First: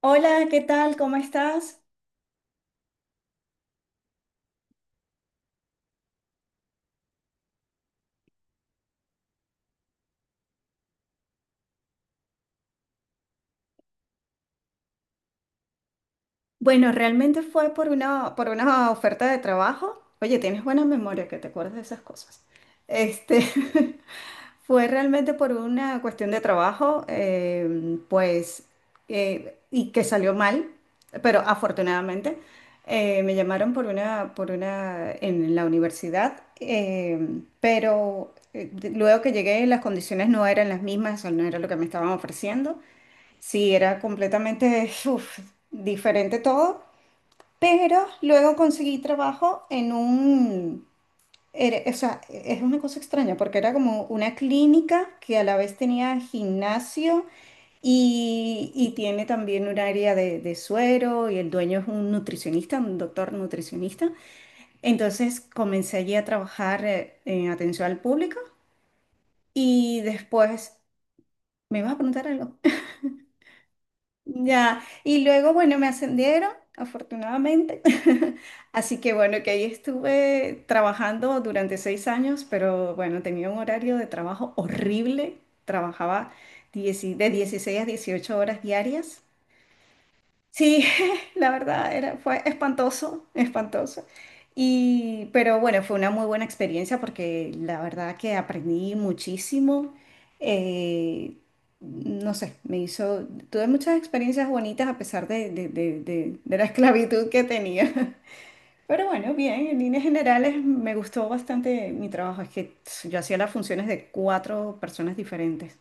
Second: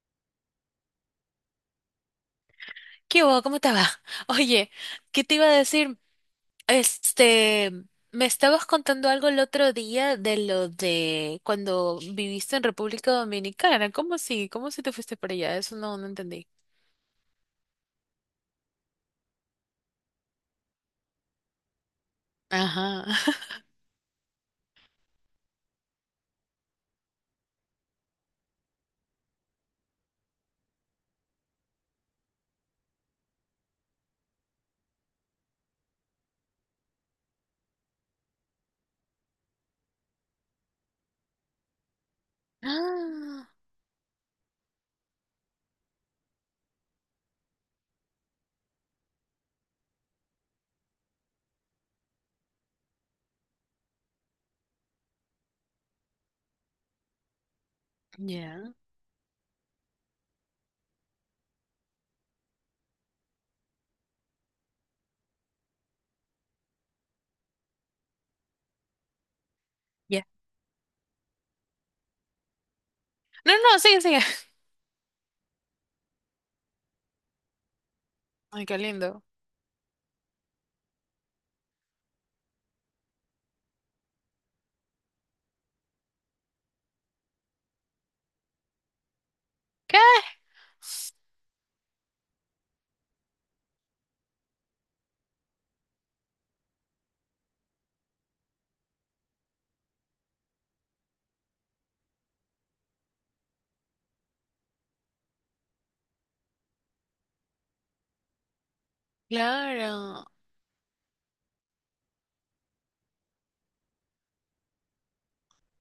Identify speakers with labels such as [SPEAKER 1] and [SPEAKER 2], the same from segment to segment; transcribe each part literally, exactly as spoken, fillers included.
[SPEAKER 1] Hola, ¿qué tal? ¿Cómo estás?
[SPEAKER 2] ¿Qué hubo? ¿Cómo te va? Oye, ¿qué te iba a decir? Este, me estabas contando algo el otro día de lo de cuando viviste en República Dominicana. ¿Cómo así? ¿Cómo si te fuiste para allá? Eso no, no entendí.
[SPEAKER 1] Bueno, realmente fue por una, por una oferta de trabajo. Oye, tienes buena memoria que te acuerdas de esas cosas.
[SPEAKER 2] Ajá.
[SPEAKER 1] Este, fue realmente por una cuestión de trabajo, eh, pues, eh, y que salió mal, pero afortunadamente eh, me llamaron por una, por una, en la universidad, eh, pero eh, de- luego que llegué las condiciones no eran las mismas, o no era lo que me estaban ofreciendo.
[SPEAKER 2] Ah,
[SPEAKER 1] Sí, era completamente uf, diferente todo, pero luego conseguí trabajo en un, era- o sea, es una cosa extraña porque era como una clínica que a la vez tenía gimnasio y,
[SPEAKER 2] ya.
[SPEAKER 1] y tiene también un área de, de suero y el dueño es un nutricionista, un doctor nutricionista. Entonces comencé allí a trabajar eh, en atención al público y
[SPEAKER 2] Ya.
[SPEAKER 1] después, ¿me vas a preguntar algo?
[SPEAKER 2] No, no, sigue, sigue.
[SPEAKER 1] Ya, y luego, bueno, me ascendieron, afortunadamente.
[SPEAKER 2] Ay, qué
[SPEAKER 1] Así que
[SPEAKER 2] lindo.
[SPEAKER 1] bueno, que ahí estuve trabajando durante seis años, pero bueno, tenía un horario de trabajo horrible. Trabajaba dieci- de dieciséis a dieciocho horas diarias.
[SPEAKER 2] ¿Qué?
[SPEAKER 1] Sí, la verdad era, fue espantoso, espantoso. Y, pero bueno, fue una muy buena experiencia porque la verdad que aprendí muchísimo. Eh, no sé, me hizo, tuve muchas experiencias bonitas a pesar de, de- de- de- de la esclavitud que tenía. Pero bueno, bien, en líneas
[SPEAKER 2] Claro.
[SPEAKER 1] generales me gustó bastante mi trabajo. Es que tss, yo hacía las funciones de cuatro personas diferentes.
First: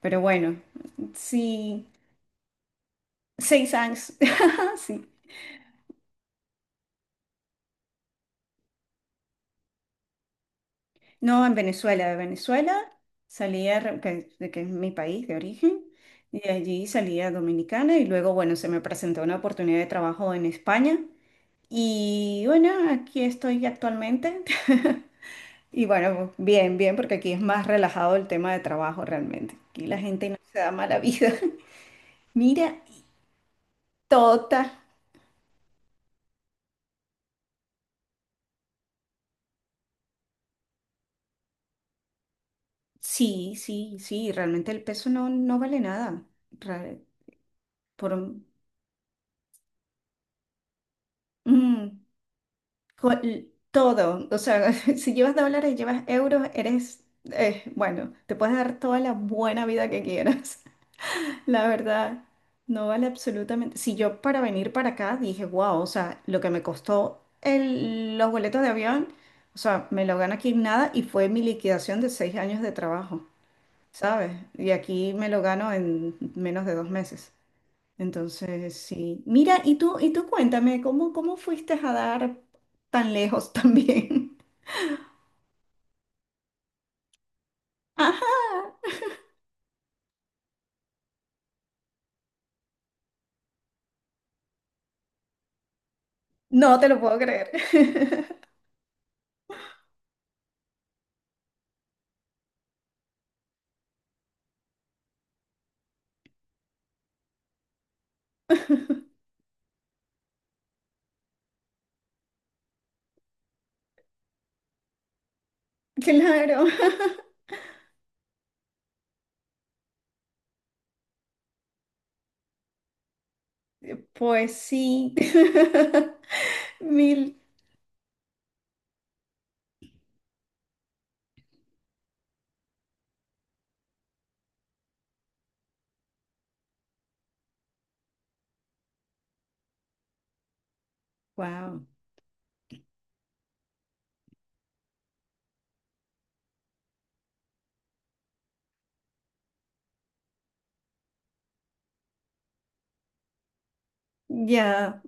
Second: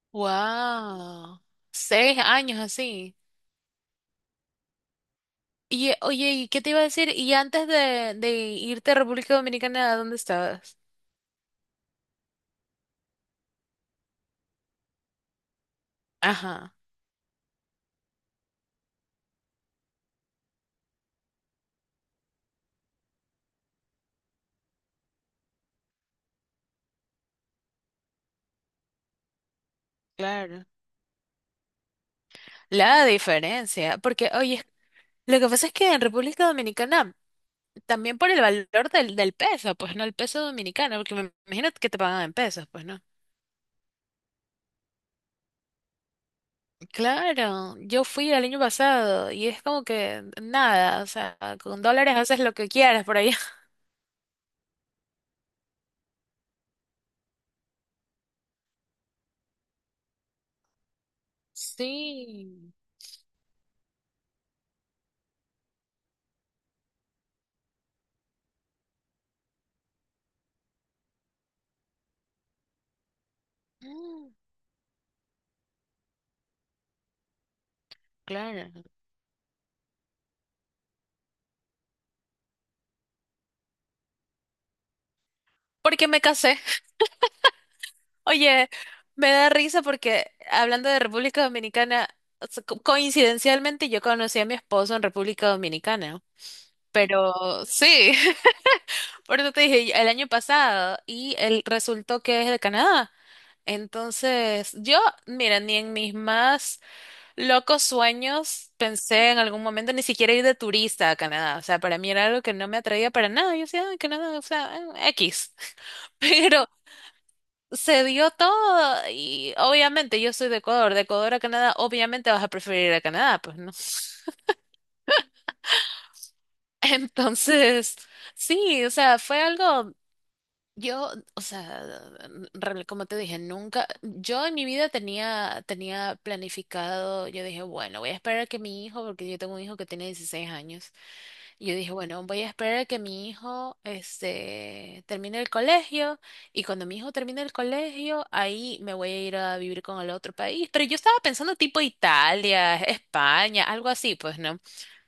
[SPEAKER 1] Pero bueno,
[SPEAKER 2] Wow.
[SPEAKER 1] sí,
[SPEAKER 2] Seis años así.
[SPEAKER 1] seis años, sí.
[SPEAKER 2] Y eh, oye, ¿y qué te iba a decir? ¿Y antes de, de irte a República Dominicana, dónde estabas?
[SPEAKER 1] No, en Venezuela. De Venezuela salía, Re- que, de que es mi país de origen, y de
[SPEAKER 2] Ajá.
[SPEAKER 1] allí salía Dominicana y luego, bueno, se me presentó una oportunidad de trabajo en España. Y bueno, aquí estoy actualmente. Y bueno, bien, bien, porque aquí es más relajado el tema de trabajo realmente. Aquí la gente no se
[SPEAKER 2] Claro,
[SPEAKER 1] da mala vida. Mira,
[SPEAKER 2] la diferencia, porque
[SPEAKER 1] tota.
[SPEAKER 2] oye, lo que pasa es que en República Dominicana, también por el valor del, del peso, pues no el peso dominicano, porque me imagino que te pagan en pesos, pues no.
[SPEAKER 1] Sí, sí, sí, realmente el peso no, no vale nada. Ra-
[SPEAKER 2] Claro, yo
[SPEAKER 1] Por,
[SPEAKER 2] fui el
[SPEAKER 1] un-
[SPEAKER 2] año pasado y es como que nada, o sea, con
[SPEAKER 1] mm.
[SPEAKER 2] dólares haces lo que quieras por
[SPEAKER 1] Con
[SPEAKER 2] allá.
[SPEAKER 1] todo, o sea, si llevas dólares, llevas euros, eres, eh, bueno, te puedes dar toda la buena vida que quieras. La verdad,
[SPEAKER 2] Sí,
[SPEAKER 1] no vale absolutamente. Si yo para venir para acá dije, wow, o sea, lo que me costó el- los boletos de avión, o sea, me lo gano aquí en nada y fue mi liquidación de seis años de trabajo, ¿sabes?
[SPEAKER 2] Mm.
[SPEAKER 1] Y aquí me lo gano en menos de dos meses. Entonces,
[SPEAKER 2] Claro,
[SPEAKER 1] sí. Mira, y tú, y tú cuéntame, ¿cómo, cómo fuiste a dar tan lejos también?
[SPEAKER 2] porque me casé.
[SPEAKER 1] Ajá,
[SPEAKER 2] Oye, me da risa porque hablando de República Dominicana, o sea, co- coincidencialmente yo conocí a mi esposo en República Dominicana,
[SPEAKER 1] no te lo puedo
[SPEAKER 2] pero
[SPEAKER 1] creer.
[SPEAKER 2] sí, por eso te dije el año pasado y él resultó que es de Canadá. Entonces, yo, mira, ni en mis más locos sueños pensé en algún momento ni siquiera ir de turista a Canadá. O sea, para mí era algo que no me atraía para nada. Yo decía, "Ay, Canadá, o sea, eh, X."
[SPEAKER 1] Claro.
[SPEAKER 2] Pero se dio todo y obviamente yo soy de Ecuador, de Ecuador a Canadá, obviamente vas a preferir a Canadá, pues no.
[SPEAKER 1] Pues sí. Mil.
[SPEAKER 2] Entonces, sí, o sea, fue algo, yo, o sea, real- como te dije, nunca, yo en mi vida tenía, tenía planificado, yo dije, bueno, voy a esperar a que mi hijo, porque yo tengo un hijo que tiene dieciséis años. Y yo
[SPEAKER 1] Wow.
[SPEAKER 2] dije, bueno, voy a esperar a que mi hijo este, termine el colegio, y cuando mi hijo termine el colegio, ahí me voy a ir a vivir con el otro país. Pero yo estaba pensando tipo Italia, España, algo así, pues, ¿no?
[SPEAKER 1] Ya.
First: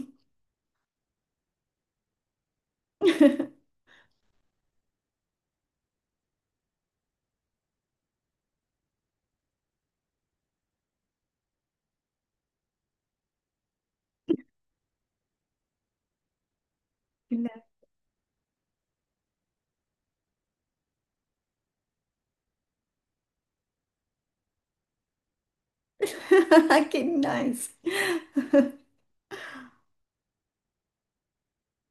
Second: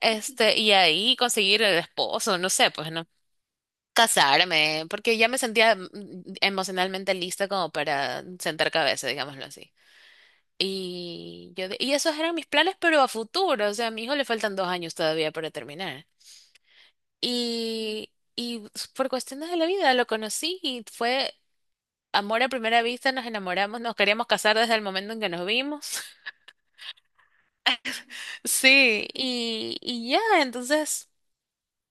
[SPEAKER 2] Este, y ahí conseguir el esposo, no sé, pues, ¿no? Casarme, porque ya me sentía mm, mm, emocionalmente lista como para sentar cabeza, digámoslo así. Y yo, de- y esos eran mis planes, pero a futuro, o sea, a mi hijo le faltan dos años todavía para terminar. Y, y por cuestiones de la vida lo conocí y fue amor a primera vista, nos enamoramos, nos queríamos casar desde el momento en que nos vimos.
[SPEAKER 1] Qué nice.
[SPEAKER 2] Sí, y, y ya, entonces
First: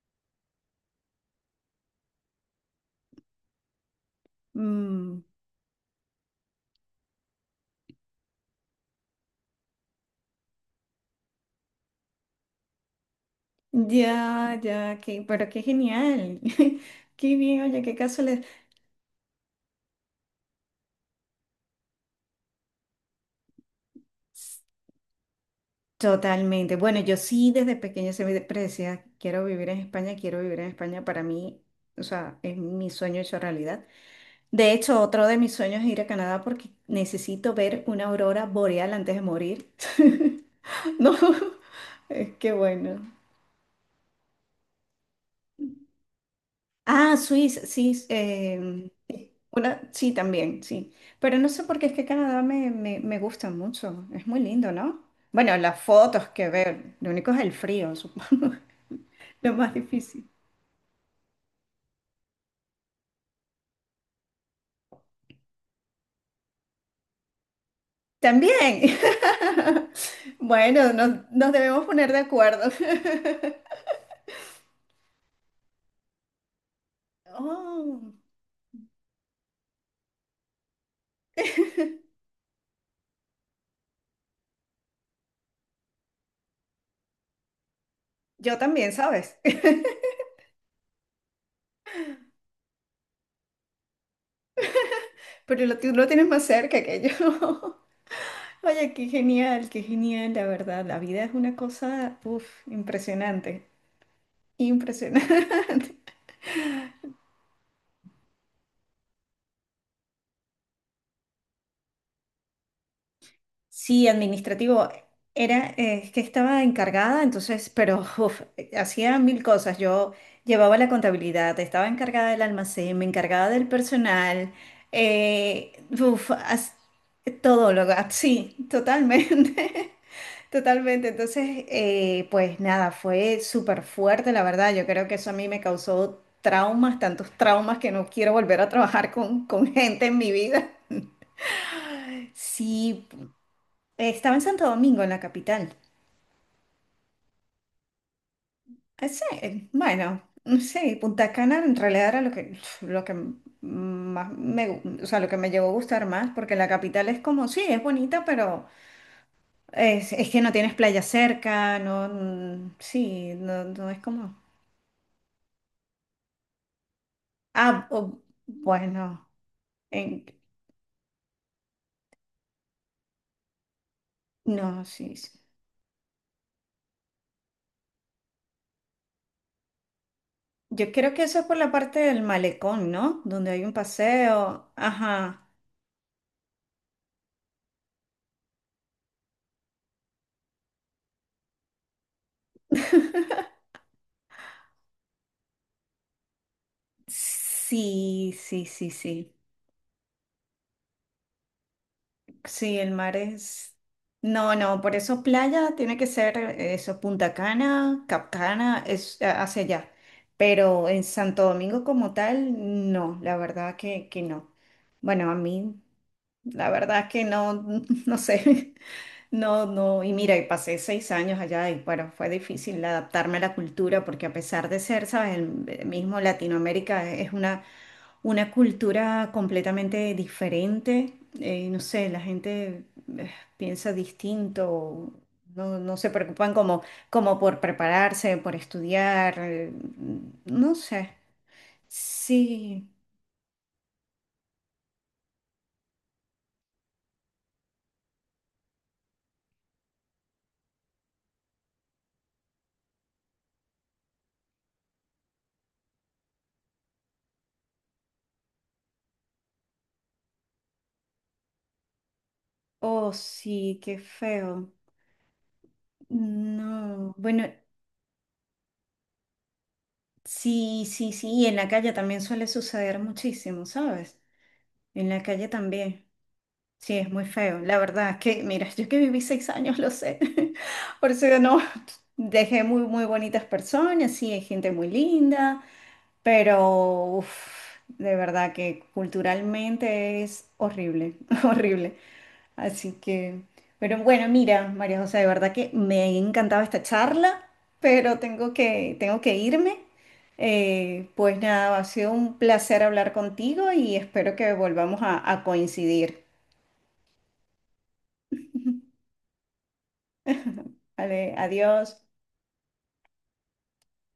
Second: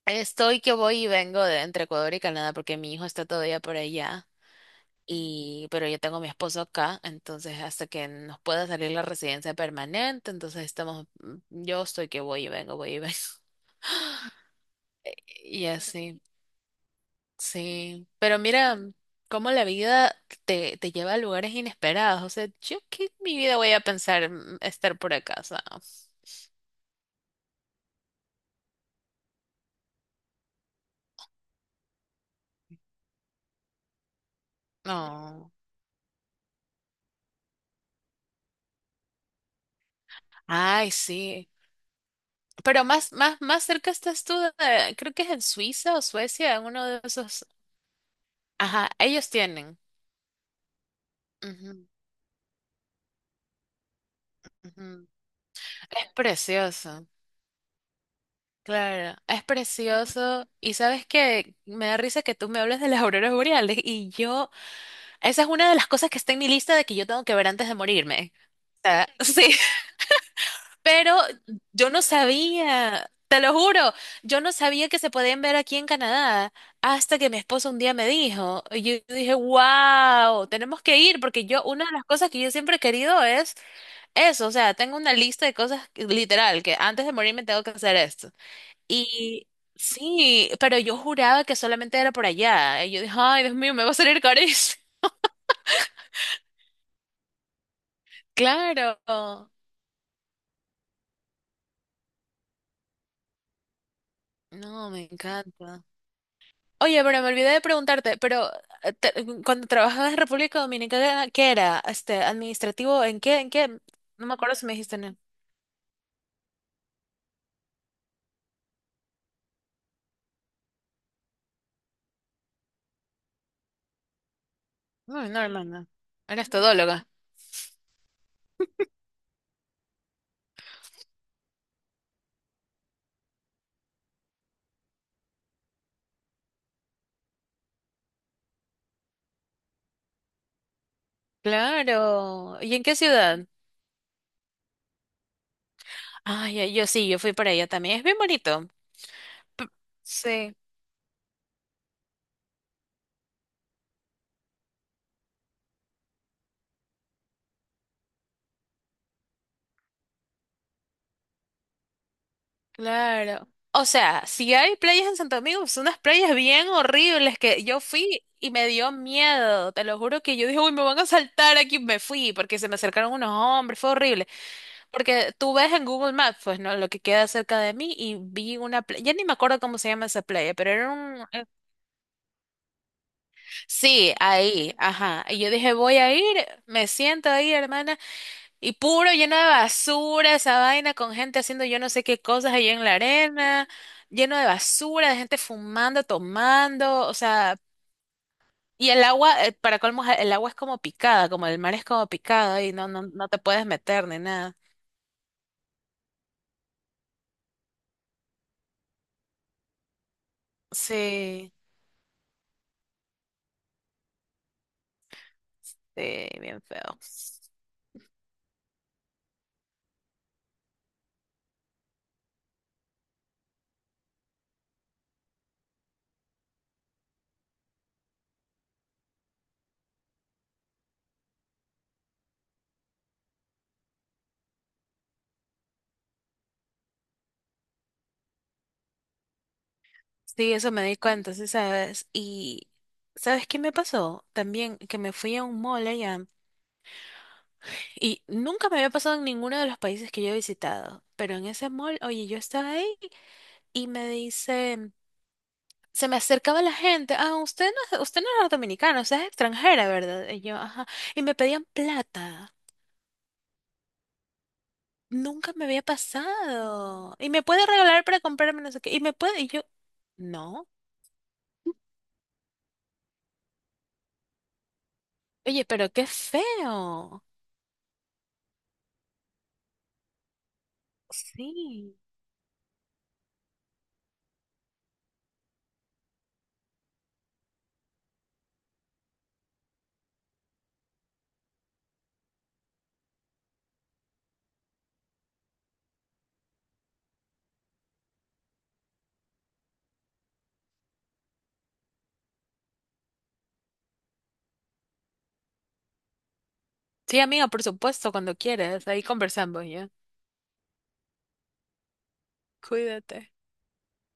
[SPEAKER 2] estoy que voy y vengo de entre Ecuador y Canadá porque mi hijo está todavía por allá.
[SPEAKER 1] Mm,
[SPEAKER 2] Y, pero yo tengo a mi esposo acá, entonces hasta que nos pueda salir la residencia permanente, entonces estamos, mm, yo estoy que voy y vengo, voy y vengo.
[SPEAKER 1] ya, ya, qué, pero qué
[SPEAKER 2] Y así.
[SPEAKER 1] genial. Qué bien, oye, qué
[SPEAKER 2] Sí, pero
[SPEAKER 1] casualidad.
[SPEAKER 2] mira, mm, cómo la vida te, te lleva a lugares inesperados. O sea, yo qué en mi vida voy a pensar, mm, estar por acá, o sea,
[SPEAKER 1] Totalmente. Bueno, yo sí desde pequeña se me decía, quiero vivir en España, quiero vivir en España. Para mí, o sea, es mi sueño hecho realidad. De hecho, otro de
[SPEAKER 2] no.
[SPEAKER 1] mis sueños es ir a Canadá porque necesito ver una aurora boreal antes de morir.
[SPEAKER 2] Ay,
[SPEAKER 1] No,
[SPEAKER 2] sí.
[SPEAKER 1] es que
[SPEAKER 2] Pero
[SPEAKER 1] bueno.
[SPEAKER 2] más, más, más cerca estás tú, de- creo que es en Suiza o Suecia, en uno de
[SPEAKER 1] Ah,
[SPEAKER 2] esos.
[SPEAKER 1] Suiza, sí,
[SPEAKER 2] Ajá,
[SPEAKER 1] eh,
[SPEAKER 2] ellos tienen.
[SPEAKER 1] una, sí, también, sí. Pero no sé por qué
[SPEAKER 2] Ujú,
[SPEAKER 1] es que Canadá me, me, me gusta mucho. Es muy lindo, ¿no?
[SPEAKER 2] ujú.
[SPEAKER 1] Bueno, las
[SPEAKER 2] Es
[SPEAKER 1] fotos que ver,
[SPEAKER 2] precioso.
[SPEAKER 1] lo único es el frío, supongo,
[SPEAKER 2] Claro, es
[SPEAKER 1] lo más difícil.
[SPEAKER 2] precioso. Y sabes que me da risa que tú me hables de las auroras boreales y yo. Esa es una de las cosas que está en mi lista de que yo tengo que ver antes de morirme. O
[SPEAKER 1] También.
[SPEAKER 2] sea, sí,
[SPEAKER 1] Bueno,
[SPEAKER 2] pero
[SPEAKER 1] nos, nos debemos
[SPEAKER 2] yo no
[SPEAKER 1] poner de acuerdo.
[SPEAKER 2] sabía, te lo juro, yo no sabía que se podían ver aquí en Canadá hasta que mi esposo un día me
[SPEAKER 1] Oh,
[SPEAKER 2] dijo. Y yo dije, wow, tenemos que ir porque yo, una de las cosas que yo siempre he querido es eso. O sea, tengo una lista de cosas que- literal que antes de morirme tengo que hacer esto.
[SPEAKER 1] yo también, ¿sabes?
[SPEAKER 2] Y sí, pero yo juraba que solamente era por allá. Y yo dije, ay, Dios mío, me va a salir carísimo.
[SPEAKER 1] Pero lo, tú lo tienes más cerca que yo. Oye, qué
[SPEAKER 2] Claro.
[SPEAKER 1] genial, qué genial, la verdad. La vida es una cosa, uf, impresionante.
[SPEAKER 2] No, me encanta.
[SPEAKER 1] Impresionante.
[SPEAKER 2] Oye, pero me olvidé de preguntarte, pero eh, te- mm, cuando trabajabas en República Dominicana, ¿qué era? Este, administrativo, ¿en qué? ¿En qué?
[SPEAKER 1] Sí,
[SPEAKER 2] No me acuerdo si me
[SPEAKER 1] administrativo.
[SPEAKER 2] dijiste. No,
[SPEAKER 1] Era, eh, es que estaba encargada, entonces, pero uf, hacía mil cosas. Yo llevaba la contabilidad, estaba encargada del almacén, me encargaba del personal,
[SPEAKER 2] no, no,
[SPEAKER 1] eh,
[SPEAKER 2] hermana.
[SPEAKER 1] uf,
[SPEAKER 2] Eras
[SPEAKER 1] as-
[SPEAKER 2] todóloga.
[SPEAKER 1] todo lo, ah, sí, totalmente, totalmente. Entonces, eh, pues nada, fue súper fuerte, la verdad. Yo creo que eso a mí me causó traumas, tantos traumas que no quiero volver a trabajar con, con gente en mi vida.
[SPEAKER 2] Claro. ¿Y en qué
[SPEAKER 1] Sí,
[SPEAKER 2] ciudad?
[SPEAKER 1] eh, estaba en Santo Domingo, en la capital.
[SPEAKER 2] Ay, ay, yo sí, yo fui para allá también. Es bien bonito.
[SPEAKER 1] Eh, sí,
[SPEAKER 2] P-
[SPEAKER 1] eh, bueno,
[SPEAKER 2] Sí.
[SPEAKER 1] mm, sí, Punta Cana en realidad era lo que, lo que m- más me, gu- o sea, lo que me llevó a gustar más, porque la capital es como, sí, es bonita, pero es, es que no tienes playa cerca, no, mm, sí,
[SPEAKER 2] Claro.
[SPEAKER 1] no,
[SPEAKER 2] O
[SPEAKER 1] no es
[SPEAKER 2] sea,
[SPEAKER 1] como,
[SPEAKER 2] si hay playas en Santo Domingo, son unas playas bien horribles que yo
[SPEAKER 1] ah, o-
[SPEAKER 2] fui y me dio
[SPEAKER 1] bueno,
[SPEAKER 2] miedo. Te lo juro
[SPEAKER 1] en-
[SPEAKER 2] que yo dije, uy, me van a saltar aquí. Me fui porque se me acercaron unos hombres, fue horrible.
[SPEAKER 1] no, sí, sí.
[SPEAKER 2] Porque tú ves en Google Maps, pues, ¿no? Lo que queda cerca de mí y vi una playa, ya ni me acuerdo cómo se llama esa playa, pero
[SPEAKER 1] Yo
[SPEAKER 2] era
[SPEAKER 1] creo que
[SPEAKER 2] un.
[SPEAKER 1] eso es
[SPEAKER 2] eh,
[SPEAKER 1] por la parte del malecón, ¿no? Donde hay un
[SPEAKER 2] Sí,
[SPEAKER 1] paseo,
[SPEAKER 2] ahí, ajá. Y
[SPEAKER 1] ajá,
[SPEAKER 2] yo dije, voy a ir, me siento ahí, hermana. Y puro lleno de basura, esa vaina con gente haciendo yo no sé qué cosas allí en la arena, lleno de basura, de gente fumando, tomando, o sea,
[SPEAKER 1] sí, sí, sí,
[SPEAKER 2] y el
[SPEAKER 1] sí.
[SPEAKER 2] agua, eh, para colmo, el agua es como picada, como el mar es como picado y
[SPEAKER 1] Sí,
[SPEAKER 2] no,
[SPEAKER 1] el
[SPEAKER 2] no,
[SPEAKER 1] mar
[SPEAKER 2] no te puedes
[SPEAKER 1] es...
[SPEAKER 2] meter ni
[SPEAKER 1] No,
[SPEAKER 2] nada.
[SPEAKER 1] no, por eso playa tiene que ser eh, eso, Punta Cana, Cap Cana es a- hacia allá. Pero en Santo
[SPEAKER 2] Sí,
[SPEAKER 1] Domingo como tal, no, la verdad que, que no. Bueno, a mí,
[SPEAKER 2] sí, bien
[SPEAKER 1] la
[SPEAKER 2] feo.
[SPEAKER 1] verdad que
[SPEAKER 2] Sí,
[SPEAKER 1] no, no sé. No, no, y mira, y pasé seis años allá y bueno, fue difícil adaptarme a la cultura porque a pesar de ser, sabes, el eh, mismo Latinoamérica es una una cultura completamente diferente. Eh, no sé, la gente eh, piensa distinto, no, no se preocupan como, como por prepararse, por estudiar, eh,
[SPEAKER 2] eso
[SPEAKER 1] no
[SPEAKER 2] me di
[SPEAKER 1] sé.
[SPEAKER 2] cuenta, sí, sabes. Y,
[SPEAKER 1] Sí,
[SPEAKER 2] ¿sabes qué me pasó? También que me fui a un mall allá. Y nunca me había pasado en ninguno de los países que yo he visitado. Pero en ese mall, oye, yo estaba ahí. Y me dice, se me acercaba la gente, ah, usted no, es- usted no era dominicana, usted es extranjera, ¿verdad? Y yo, ajá, y me pedían plata.
[SPEAKER 1] oh sí, qué feo.
[SPEAKER 2] Nunca me había
[SPEAKER 1] No,
[SPEAKER 2] pasado. Y
[SPEAKER 1] bueno,
[SPEAKER 2] me puede regalar para comprarme no sé qué. Y me puede, y yo, no.
[SPEAKER 1] sí, sí, sí, y en la calle también suele suceder muchísimo, ¿sabes? En la calle
[SPEAKER 2] Oye, pero
[SPEAKER 1] también.
[SPEAKER 2] qué
[SPEAKER 1] Sí, es
[SPEAKER 2] feo.
[SPEAKER 1] muy feo. La verdad es que, mira, yo que viví seis años, lo sé. Por eso que no,
[SPEAKER 2] Sí.
[SPEAKER 1] dejé muy, muy bonitas personas, sí, hay gente muy linda, pero uf, de verdad que culturalmente es horrible, horrible. Así que, pero bueno, mira, María José, de verdad que me ha encantado esta charla, pero tengo que, tengo que irme. Eh, pues nada, ha sido un placer hablar contigo y espero que volvamos a a coincidir.
[SPEAKER 2] Sí, amiga, por supuesto, cuando quieras, ahí conversamos ya.
[SPEAKER 1] Vale, adiós.
[SPEAKER 2] Cuídate.